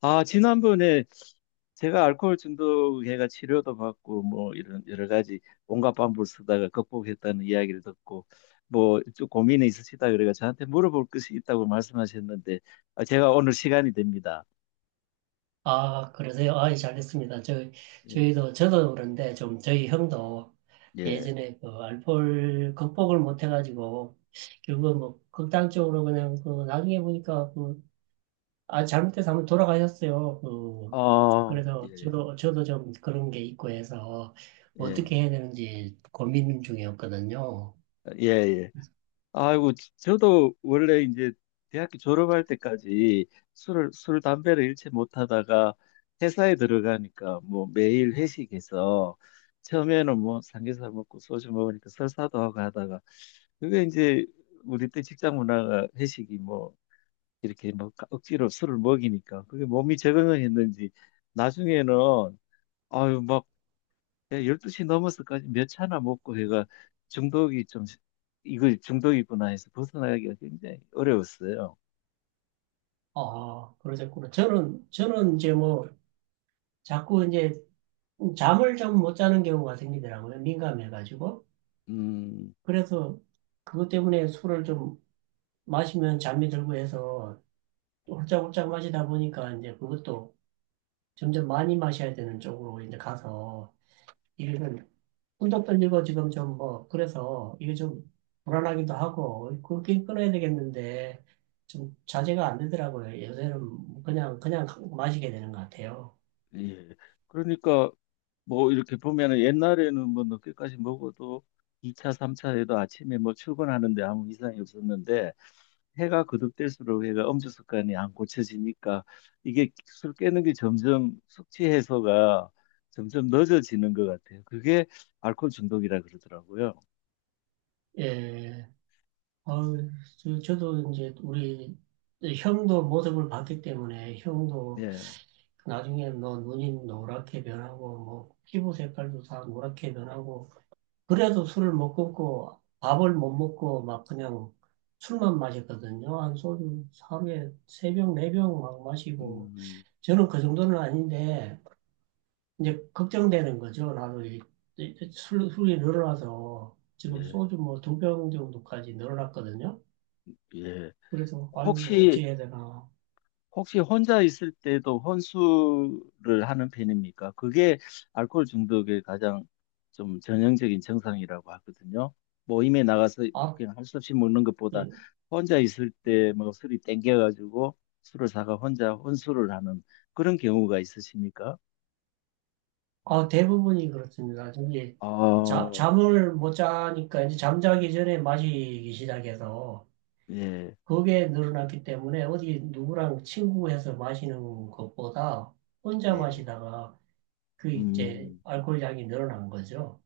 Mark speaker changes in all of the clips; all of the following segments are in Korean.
Speaker 1: 아, 지난번에 제가 알코올 중독해가 치료도 받고 뭐 이런 여러 가지 온갖 방법을 쓰다가 극복했다는 이야기를 듣고 뭐 좀 고민이 있으시다 그래가 저한테 물어볼 것이 있다고 말씀하셨는데 아, 제가 오늘 시간이 됩니다.
Speaker 2: 아, 그러세요? 아, 예, 잘했습니다.
Speaker 1: 예,
Speaker 2: 저희도, 저도 그런데 좀 저희 형도
Speaker 1: 예,
Speaker 2: 예전에 그 알코올 극복을 못 해가지고 결국은 뭐 극단적으로 그냥 그 나중에 보니까 그, 아, 잘못해서 한번 돌아가셨어요. 그,
Speaker 1: 어
Speaker 2: 그래서
Speaker 1: 예,
Speaker 2: 저도 좀 그런 게 있고 해서 어떻게
Speaker 1: 예,
Speaker 2: 해야 되는지 고민 중이었거든요.
Speaker 1: 아, 예, 예. 아이고, 저도 원래 이제 대학교 졸업할 때까지 술, 담배를 일체 못 하다가 회사에 들어가니까 뭐 매일 회식해서 처음에는 뭐 삼겹살 먹고 소주 먹으니까 설사도 하고 하다가 그게 이제 우리 때 직장 문화가 회식이 뭐 이렇게 뭐 억지로 술을 먹이니까 그게 몸이 적응을 했는지 나중에는 아유, 예, 12시 넘어서까지 몇 차나 먹고 해가 중독이 좀, 이거 중독이구나 해서 벗어나기가 굉장히 어려웠어요.
Speaker 2: 아, 그러셨구나. 저는 이제 뭐 자꾸 이제 잠을 좀 못 자는 경우가 생기더라고요. 민감해가지고.
Speaker 1: 음,
Speaker 2: 그래서 그것 때문에 술을 좀 마시면 잠이 들고 해서 홀짝홀짝 마시다 보니까 이제 그것도 점점 많이 마셔야 되는 쪽으로 이제 가서 이게 좀 꿈도 떨리고 지금 좀 뭐 그래서 이게 좀 불안하기도 하고 그렇게 끊어야 되겠는데 좀 자제가 안 되더라고요. 요새는 그냥 그냥 마시게 되는 것 같아요.
Speaker 1: 예. 그러니까 뭐 이렇게 보면은 옛날에는 뭐 늦게까지 먹어도 2차, 3차에도 아침에 뭐 출근하는데 아무 이상이 없었는데 해가 거듭될수록 해가 음주 습관이 안 고쳐지니까 이게 술 깨는 게 점점 숙취 해소가 점점 늦어지는 것 같아요. 그게 알코올 중독이라 그러더라고요.
Speaker 2: 예. 어 저, 저도 이제 우리 형도 모습을 봤기 때문에 형도
Speaker 1: 예.
Speaker 2: 나중에 뭐 눈이 노랗게 변하고 뭐 피부 색깔도 다 노랗게 변하고 그래도 술을 못 끊고 밥을 못 먹고 막 그냥 술만 마셨거든요. 한 소주 하루에 세 병, 네 병 막 마시고
Speaker 1: 음,
Speaker 2: 저는 그 정도는 아닌데 이제 걱정되는 거죠. 나도 이 술이 늘어나서 지금
Speaker 1: 예,
Speaker 2: 소주 뭐 두 병 정도까지 늘어났거든요.
Speaker 1: 예.
Speaker 2: 그래서 아이고 어찌
Speaker 1: 혹시,
Speaker 2: 해야 되나.
Speaker 1: 혹시 혼자 있을 때도 혼술을 하는 편입니까? 그게 알코올 중독의 가장 좀 전형적인 증상이라고 하거든요. 모임에 나가서
Speaker 2: 아,
Speaker 1: 그냥 할 수 없이 먹는 것보다
Speaker 2: 예,
Speaker 1: 혼자 있을 때 뭐 술이 땡겨가지고 술을 사가 혼자 혼술을 하는 그런 경우가 있으십니까?
Speaker 2: 어, 대부분이 그렇습니다. 이제
Speaker 1: 아,
Speaker 2: 잠을 못 자니까 이제 잠자기 전에 마시기 시작해서
Speaker 1: 예,
Speaker 2: 그게 늘어났기 때문에 어디 누구랑 친구해서 마시는 것보다 혼자
Speaker 1: 예.
Speaker 2: 마시다가 그 이제
Speaker 1: 음.
Speaker 2: 알코올 양이 늘어난 거죠.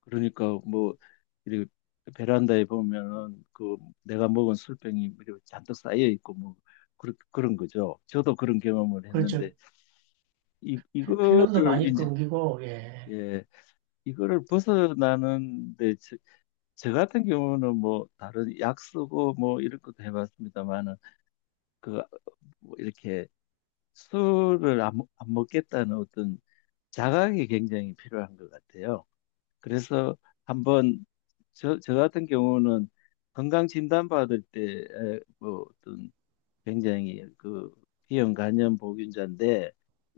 Speaker 1: 그러니까 뭐 이렇게 베란다에 보면은 그 내가 먹은 술병이 이렇게 잔뜩 쌓여 있고 뭐 그런 그런 거죠. 저도 그런 경험을
Speaker 2: 그렇죠.
Speaker 1: 했는데 이
Speaker 2: 필름도
Speaker 1: 이거를
Speaker 2: 많이
Speaker 1: 이제
Speaker 2: 끊기고, 예,
Speaker 1: 예, 이거를 벗어나는데 저 같은 경우는 뭐 다른 약 쓰고 뭐 이런 것도 해봤습니다만은 그뭐 이렇게 술을 안 먹겠다는 어떤 자각이 굉장히 필요한 것 같아요. 그래서 한번 저 같은 경우는 건강 진단 받을 때 뭐 어떤 굉장히 그 비형 간염 보균자인데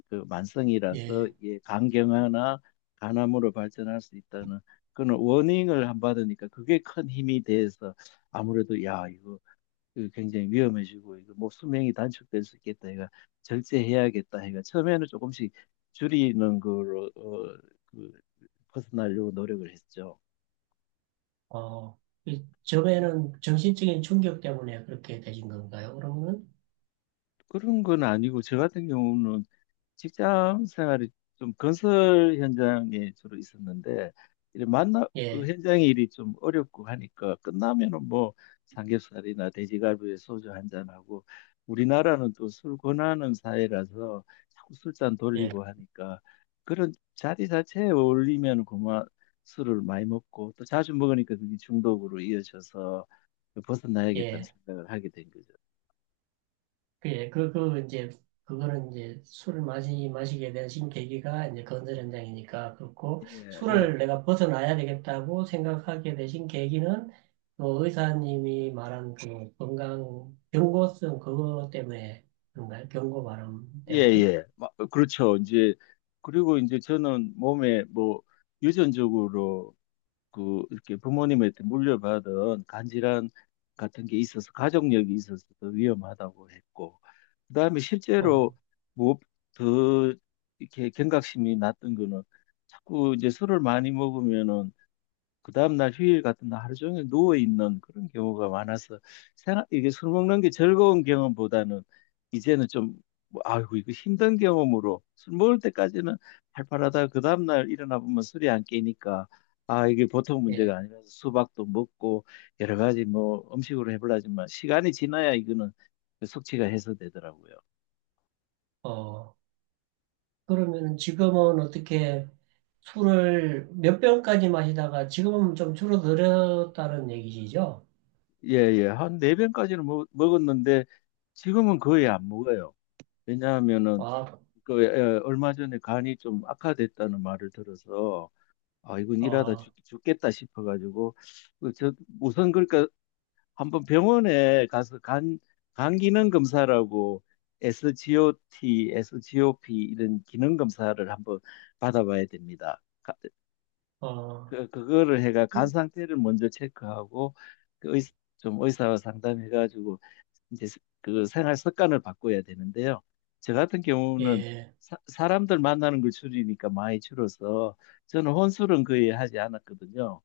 Speaker 1: 그 만성이라서
Speaker 2: 예,
Speaker 1: 이게 간경화나 간암으로 발전할 수 있다는 그런 워닝을 안 받으니까 그게 큰 힘이 돼서 아무래도 야 이거 그 굉장히 위험해지고 이거 뭐 수명이 단축될 수 있겠다 해가 절제해야겠다 해가 처음에는 조금씩 줄이는 거로 어, 그 벗어나려고 노력을 했죠.
Speaker 2: 어, 이 점에는 정신적인 충격 때문에 그렇게 되신 건가요? 그러면은,
Speaker 1: 그런 건 아니고 저 같은 경우는 직장 생활이 좀 건설 현장에 주로 있었는데 이래 만나 그
Speaker 2: 예,
Speaker 1: 현장 일이 좀 어렵고 하니까 끝나면은 뭐 삼겹살이나 돼지갈비에 소주 한 잔하고 우리나라는 또 술 권하는 사회라서 자꾸 술잔
Speaker 2: 예,
Speaker 1: 돌리고 하니까 그런 자리 자체에 어울리면 그만 술을 많이 먹고 또 자주 먹으니까 그게 중독으로 이어져서 벗어나야겠다는
Speaker 2: 예.
Speaker 1: 생각을 하게 된 거죠.
Speaker 2: 예, 그, 그, 이제, 그거는 이제 술을 마시게 되신 계기가 이제 건설 현장이니까 그렇고,
Speaker 1: 예, 예.
Speaker 2: 술을 내가 벗어나야 되겠다고 생각하게 되신 계기는 그 의사님이 말한 그 건강, 경고성 그거 때문에 그런가요? 경고 발람
Speaker 1: 예,
Speaker 2: 때문에?
Speaker 1: 예. 마- 그렇죠. 이제, 그리고 이제 저는 몸에 뭐, 유전적으로 그, 이렇게 부모님한테 물려받은 간질환 같은 게 있어서, 가족력이 있어서 더 위험하다고 했고, 그 다음에 실제로
Speaker 2: 어,
Speaker 1: 뭐, 더 이렇게 경각심이 났던 거는 자꾸 이제 술을 많이 먹으면은 그 다음날 휴일 같은 날 하루 종일 누워 있는 그런 경우가 많아서 생각, 이게 술 먹는 게 즐거운 경험보다는 이제는 좀 뭐, 아이고 이거 힘든 경험으로 술 먹을 때까지는 팔팔하다 그 다음날 일어나 보면 술이 안 깨니까 아 이게 보통
Speaker 2: 예,
Speaker 1: 문제가 아니라서 수박도 먹고 여러 가지 뭐 음식으로 해보려지만 시간이 지나야 이거는 숙취가 해소되더라고요.
Speaker 2: 어. 그러면은 지금은 어떻게 술을 몇 병까지 마시다가 지금은 좀 줄어들었다는 얘기시죠?
Speaker 1: 예예 한 네 병까지는 먹었는데 지금은 거의 안 먹어요. 왜냐하면은
Speaker 2: 아,
Speaker 1: 그 에, 얼마 전에 간이 좀 악화됐다는 말을 들어서 아 이건 일하다
Speaker 2: 어,
Speaker 1: 죽겠다 싶어가지고 그 저 우선 그러니까 한번 병원에 가서 간 기능 검사라고 SGOT, SGOP 이런 기능 검사를 한번 받아봐야 됩니다. 가-
Speaker 2: 어,
Speaker 1: 그 그거를 해가 간 상태를 먼저 체크하고 그 의, 좀 의사와 상담해가지고 이제 그 생활 습관을 바꿔야 되는데요. 저 같은 경우는
Speaker 2: 예.
Speaker 1: 람들 만나는 걸 줄이니까 많이 줄어서 저는 혼술은 거의 하지 않았거든요.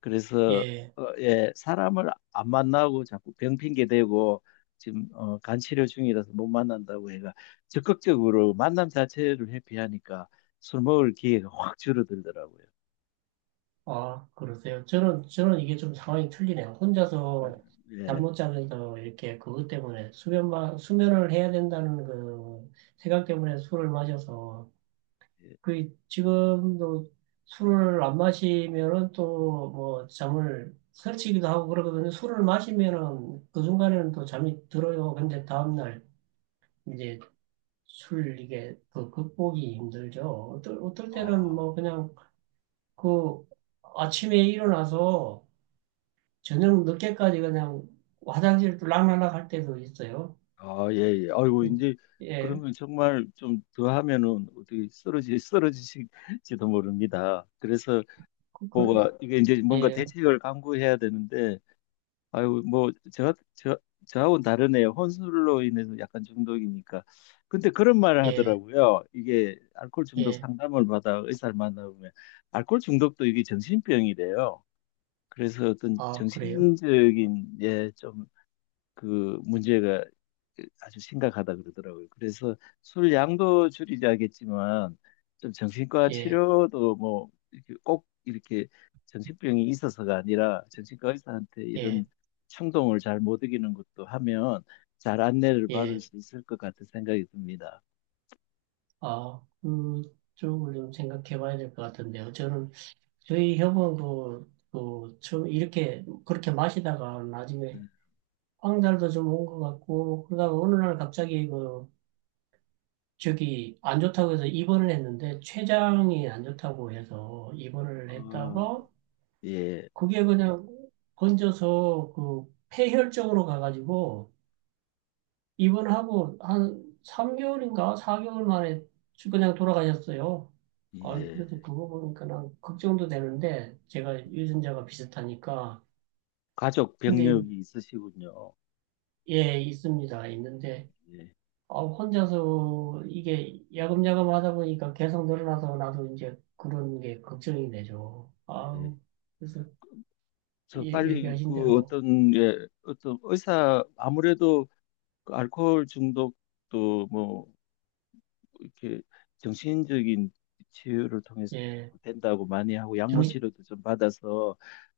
Speaker 1: 그래서
Speaker 2: 예,
Speaker 1: 어, 예, 사람을 안 만나고 자꾸 병 핑계 대고 지금 어, 간 치료 중이라서 못 만난다고 해가 적극적으로 만남 자체를 회피하니까 술 먹을 기회가 확 줄어들더라고요.
Speaker 2: 아, 그러세요. 저는 이게 좀 상황이 틀리네요. 혼자서 잠
Speaker 1: 예,
Speaker 2: 못 자면서 이렇게 그것 때문에 수면을 해야 된다는 그 생각 때문에 술을 마셔서
Speaker 1: 예.
Speaker 2: 그 지금도 술을 안 마시면은 또 뭐 잠을 설치기도 하고 그러거든요. 술을 마시면은 그 순간에는 또 잠이 들어요. 근데 다음날 이제 술 이게 그 극복이 힘들죠. 어떨 때는
Speaker 1: 어.
Speaker 2: 뭐 그냥 그 아침에 일어나서 저녁 늦게까지 그냥 화장실 락날락 할 때도 있어요.
Speaker 1: 아, 예, 예. 아이고,
Speaker 2: 음,
Speaker 1: 이제,
Speaker 2: 예,
Speaker 1: 그러면 정말 좀 더 하면은 어떻게 쓰러지실지도 모릅니다. 그래서
Speaker 2: 그, 그-
Speaker 1: 뭐가, 이게 이제 뭔가
Speaker 2: 예,
Speaker 1: 대책을 강구해야 되는데, 아이고, 뭐, 저하고는 다르네요. 혼술로 인해서 약간 중독이니까. 근데 그런 말을
Speaker 2: 예,
Speaker 1: 하더라고요. 이게 알코올 중독
Speaker 2: 예,
Speaker 1: 상담을 받아 의사를 만나보면, 알코올 중독도 이게 정신병이래요. 그래서 어떤
Speaker 2: 아, 그래요?
Speaker 1: 정신적인, 예, 좀 그 문제가 아주 심각하다 그러더라고요. 그래서 술 양도 줄이자겠지만 좀 정신과
Speaker 2: 예,
Speaker 1: 치료도 뭐 이렇게 꼭 이렇게 정신병이 있어서가 아니라 정신과 의사한테 이런
Speaker 2: 예,
Speaker 1: 충동을 잘 못 이기는 것도 하면 잘 안내를 받을
Speaker 2: 예,
Speaker 1: 수 있을 것 같은 생각이 듭니다.
Speaker 2: 아, 그쪽을 좀 생각해 봐야 될 것 같은데요. 저는 저희 협원도 그, 그 처음 이렇게, 그렇게 마시다가 나중에
Speaker 1: 음.
Speaker 2: 황달도 좀 온 것 같고, 그러다가 어느 날 갑자기 그, 저기 안 좋다고 해서 입원을 했는데, 췌장이 안 좋다고 해서 입원을
Speaker 1: 아,
Speaker 2: 했다가,
Speaker 1: 예,
Speaker 2: 그게 그냥 건져서 그 폐혈증으로 가가지고 입원하고 한 3개월인가 4개월 만에 그냥 돌아가셨어요. 아,
Speaker 1: 예.
Speaker 2: 그래도 그거 보니까 난 걱정도 되는데 제가 유전자가 비슷하니까.
Speaker 1: 가족
Speaker 2: 근데
Speaker 1: 병력이 있으시군요.
Speaker 2: 예, 있습니다. 있는데
Speaker 1: 예,
Speaker 2: 아, 혼자서 이게 야금야금 하다 보니까 계속 늘어나서 나도 이제 그런 게 걱정이 되죠.
Speaker 1: 예.
Speaker 2: 아 그래서
Speaker 1: 저
Speaker 2: 예,
Speaker 1: 빨리
Speaker 2: 얘기하신
Speaker 1: 그
Speaker 2: 대로
Speaker 1: 어떤 예, 어떤 의사 아무래도 그 알코올 중독도 뭐 이렇게 정신적인 치유를 통해서
Speaker 2: 예,
Speaker 1: 된다고 많이 하고 약물
Speaker 2: 정신
Speaker 1: 치료도 좀 받아서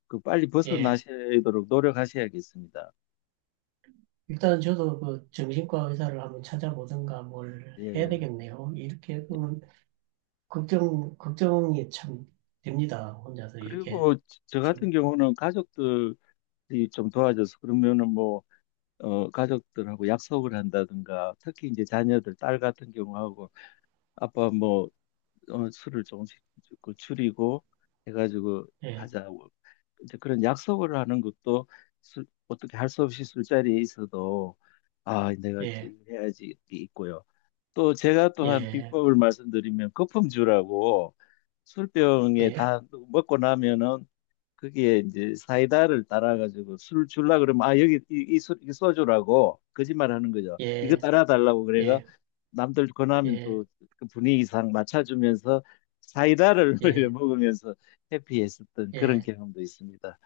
Speaker 1: 그 빨리
Speaker 2: 예.
Speaker 1: 벗어나시도록 노력하셔야겠습니다.
Speaker 2: 일단은 저도 그 정신과 의사를 한번 찾아보든가 뭘 해야
Speaker 1: 예.
Speaker 2: 되겠네요. 이렇게 보면 걱정이 참 됩니다. 혼자서 이렇게
Speaker 1: 그리고 저 같은
Speaker 2: 좀,
Speaker 1: 경우는 가족들이 좀 도와줘서 그러면은 뭐 어, 가족들하고 약속을 한다든가 특히 이제 자녀들 딸 같은 경우하고 아빠 뭐 어, 술을 조금씩 그 줄이고 해가지고
Speaker 2: 예,
Speaker 1: 하자고 이제 그런 약속을 하는 것도 술, 어떻게 할 수 없이 술자리에 있어도 아 내가 이제
Speaker 2: 예,
Speaker 1: 이거 해야지 이게 있고요. 또 제가 또한
Speaker 2: 예,
Speaker 1: 비법을 말씀드리면 거품주라고 술병에
Speaker 2: 예,
Speaker 1: 다 먹고 나면은 그게 이제 사이다를 따라가지고 술 줄라 그러면 아 여기 이 소주라고 거짓말하는 거죠. 이거
Speaker 2: 예,
Speaker 1: 따라 달라고 그래가
Speaker 2: 예,
Speaker 1: 남들 권하면
Speaker 2: 예,
Speaker 1: 또 그 분위기상 맞춰주면서 사이다를 올려
Speaker 2: 예,
Speaker 1: 먹으면서 해피했었던 그런
Speaker 2: 예.
Speaker 1: 경험도 있습니다.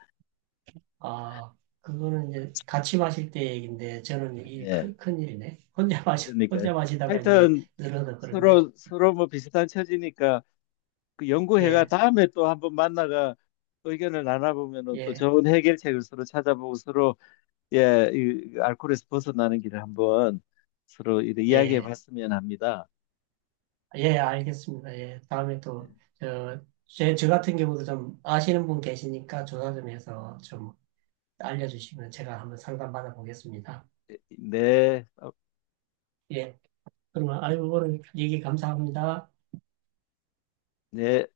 Speaker 2: 아, 그거는 이제 같이 마실 때 얘기인데 저는 이
Speaker 1: 예.
Speaker 2: 큰일이네.
Speaker 1: 그러니까
Speaker 2: 혼자 마시다가 이제
Speaker 1: 하여튼
Speaker 2: 늘어서 그런데,
Speaker 1: 서로 서로 뭐 비슷한 처지니까 그 연구회가
Speaker 2: 예,
Speaker 1: 다음에 또 한번 만나가 의견을 나눠보면은 또
Speaker 2: 예,
Speaker 1: 좋은 해결책을 서로 찾아보고 서로 예, 이 알코올에서 벗어나는 길을 한번 서로 이야기해
Speaker 2: 예.
Speaker 1: 봤으면 합니다.
Speaker 2: 예, 알겠습니다. 예, 다음에
Speaker 1: 네,
Speaker 2: 또, 저 같은 경우도 좀 아시는 분 계시니까 조사 좀 해서 좀 알려주시면 제가 한번 상담 받아보겠습니다.
Speaker 1: 네. 어,
Speaker 2: 예, 그러면 알고 보는 얘기 감사합니다.
Speaker 1: 네.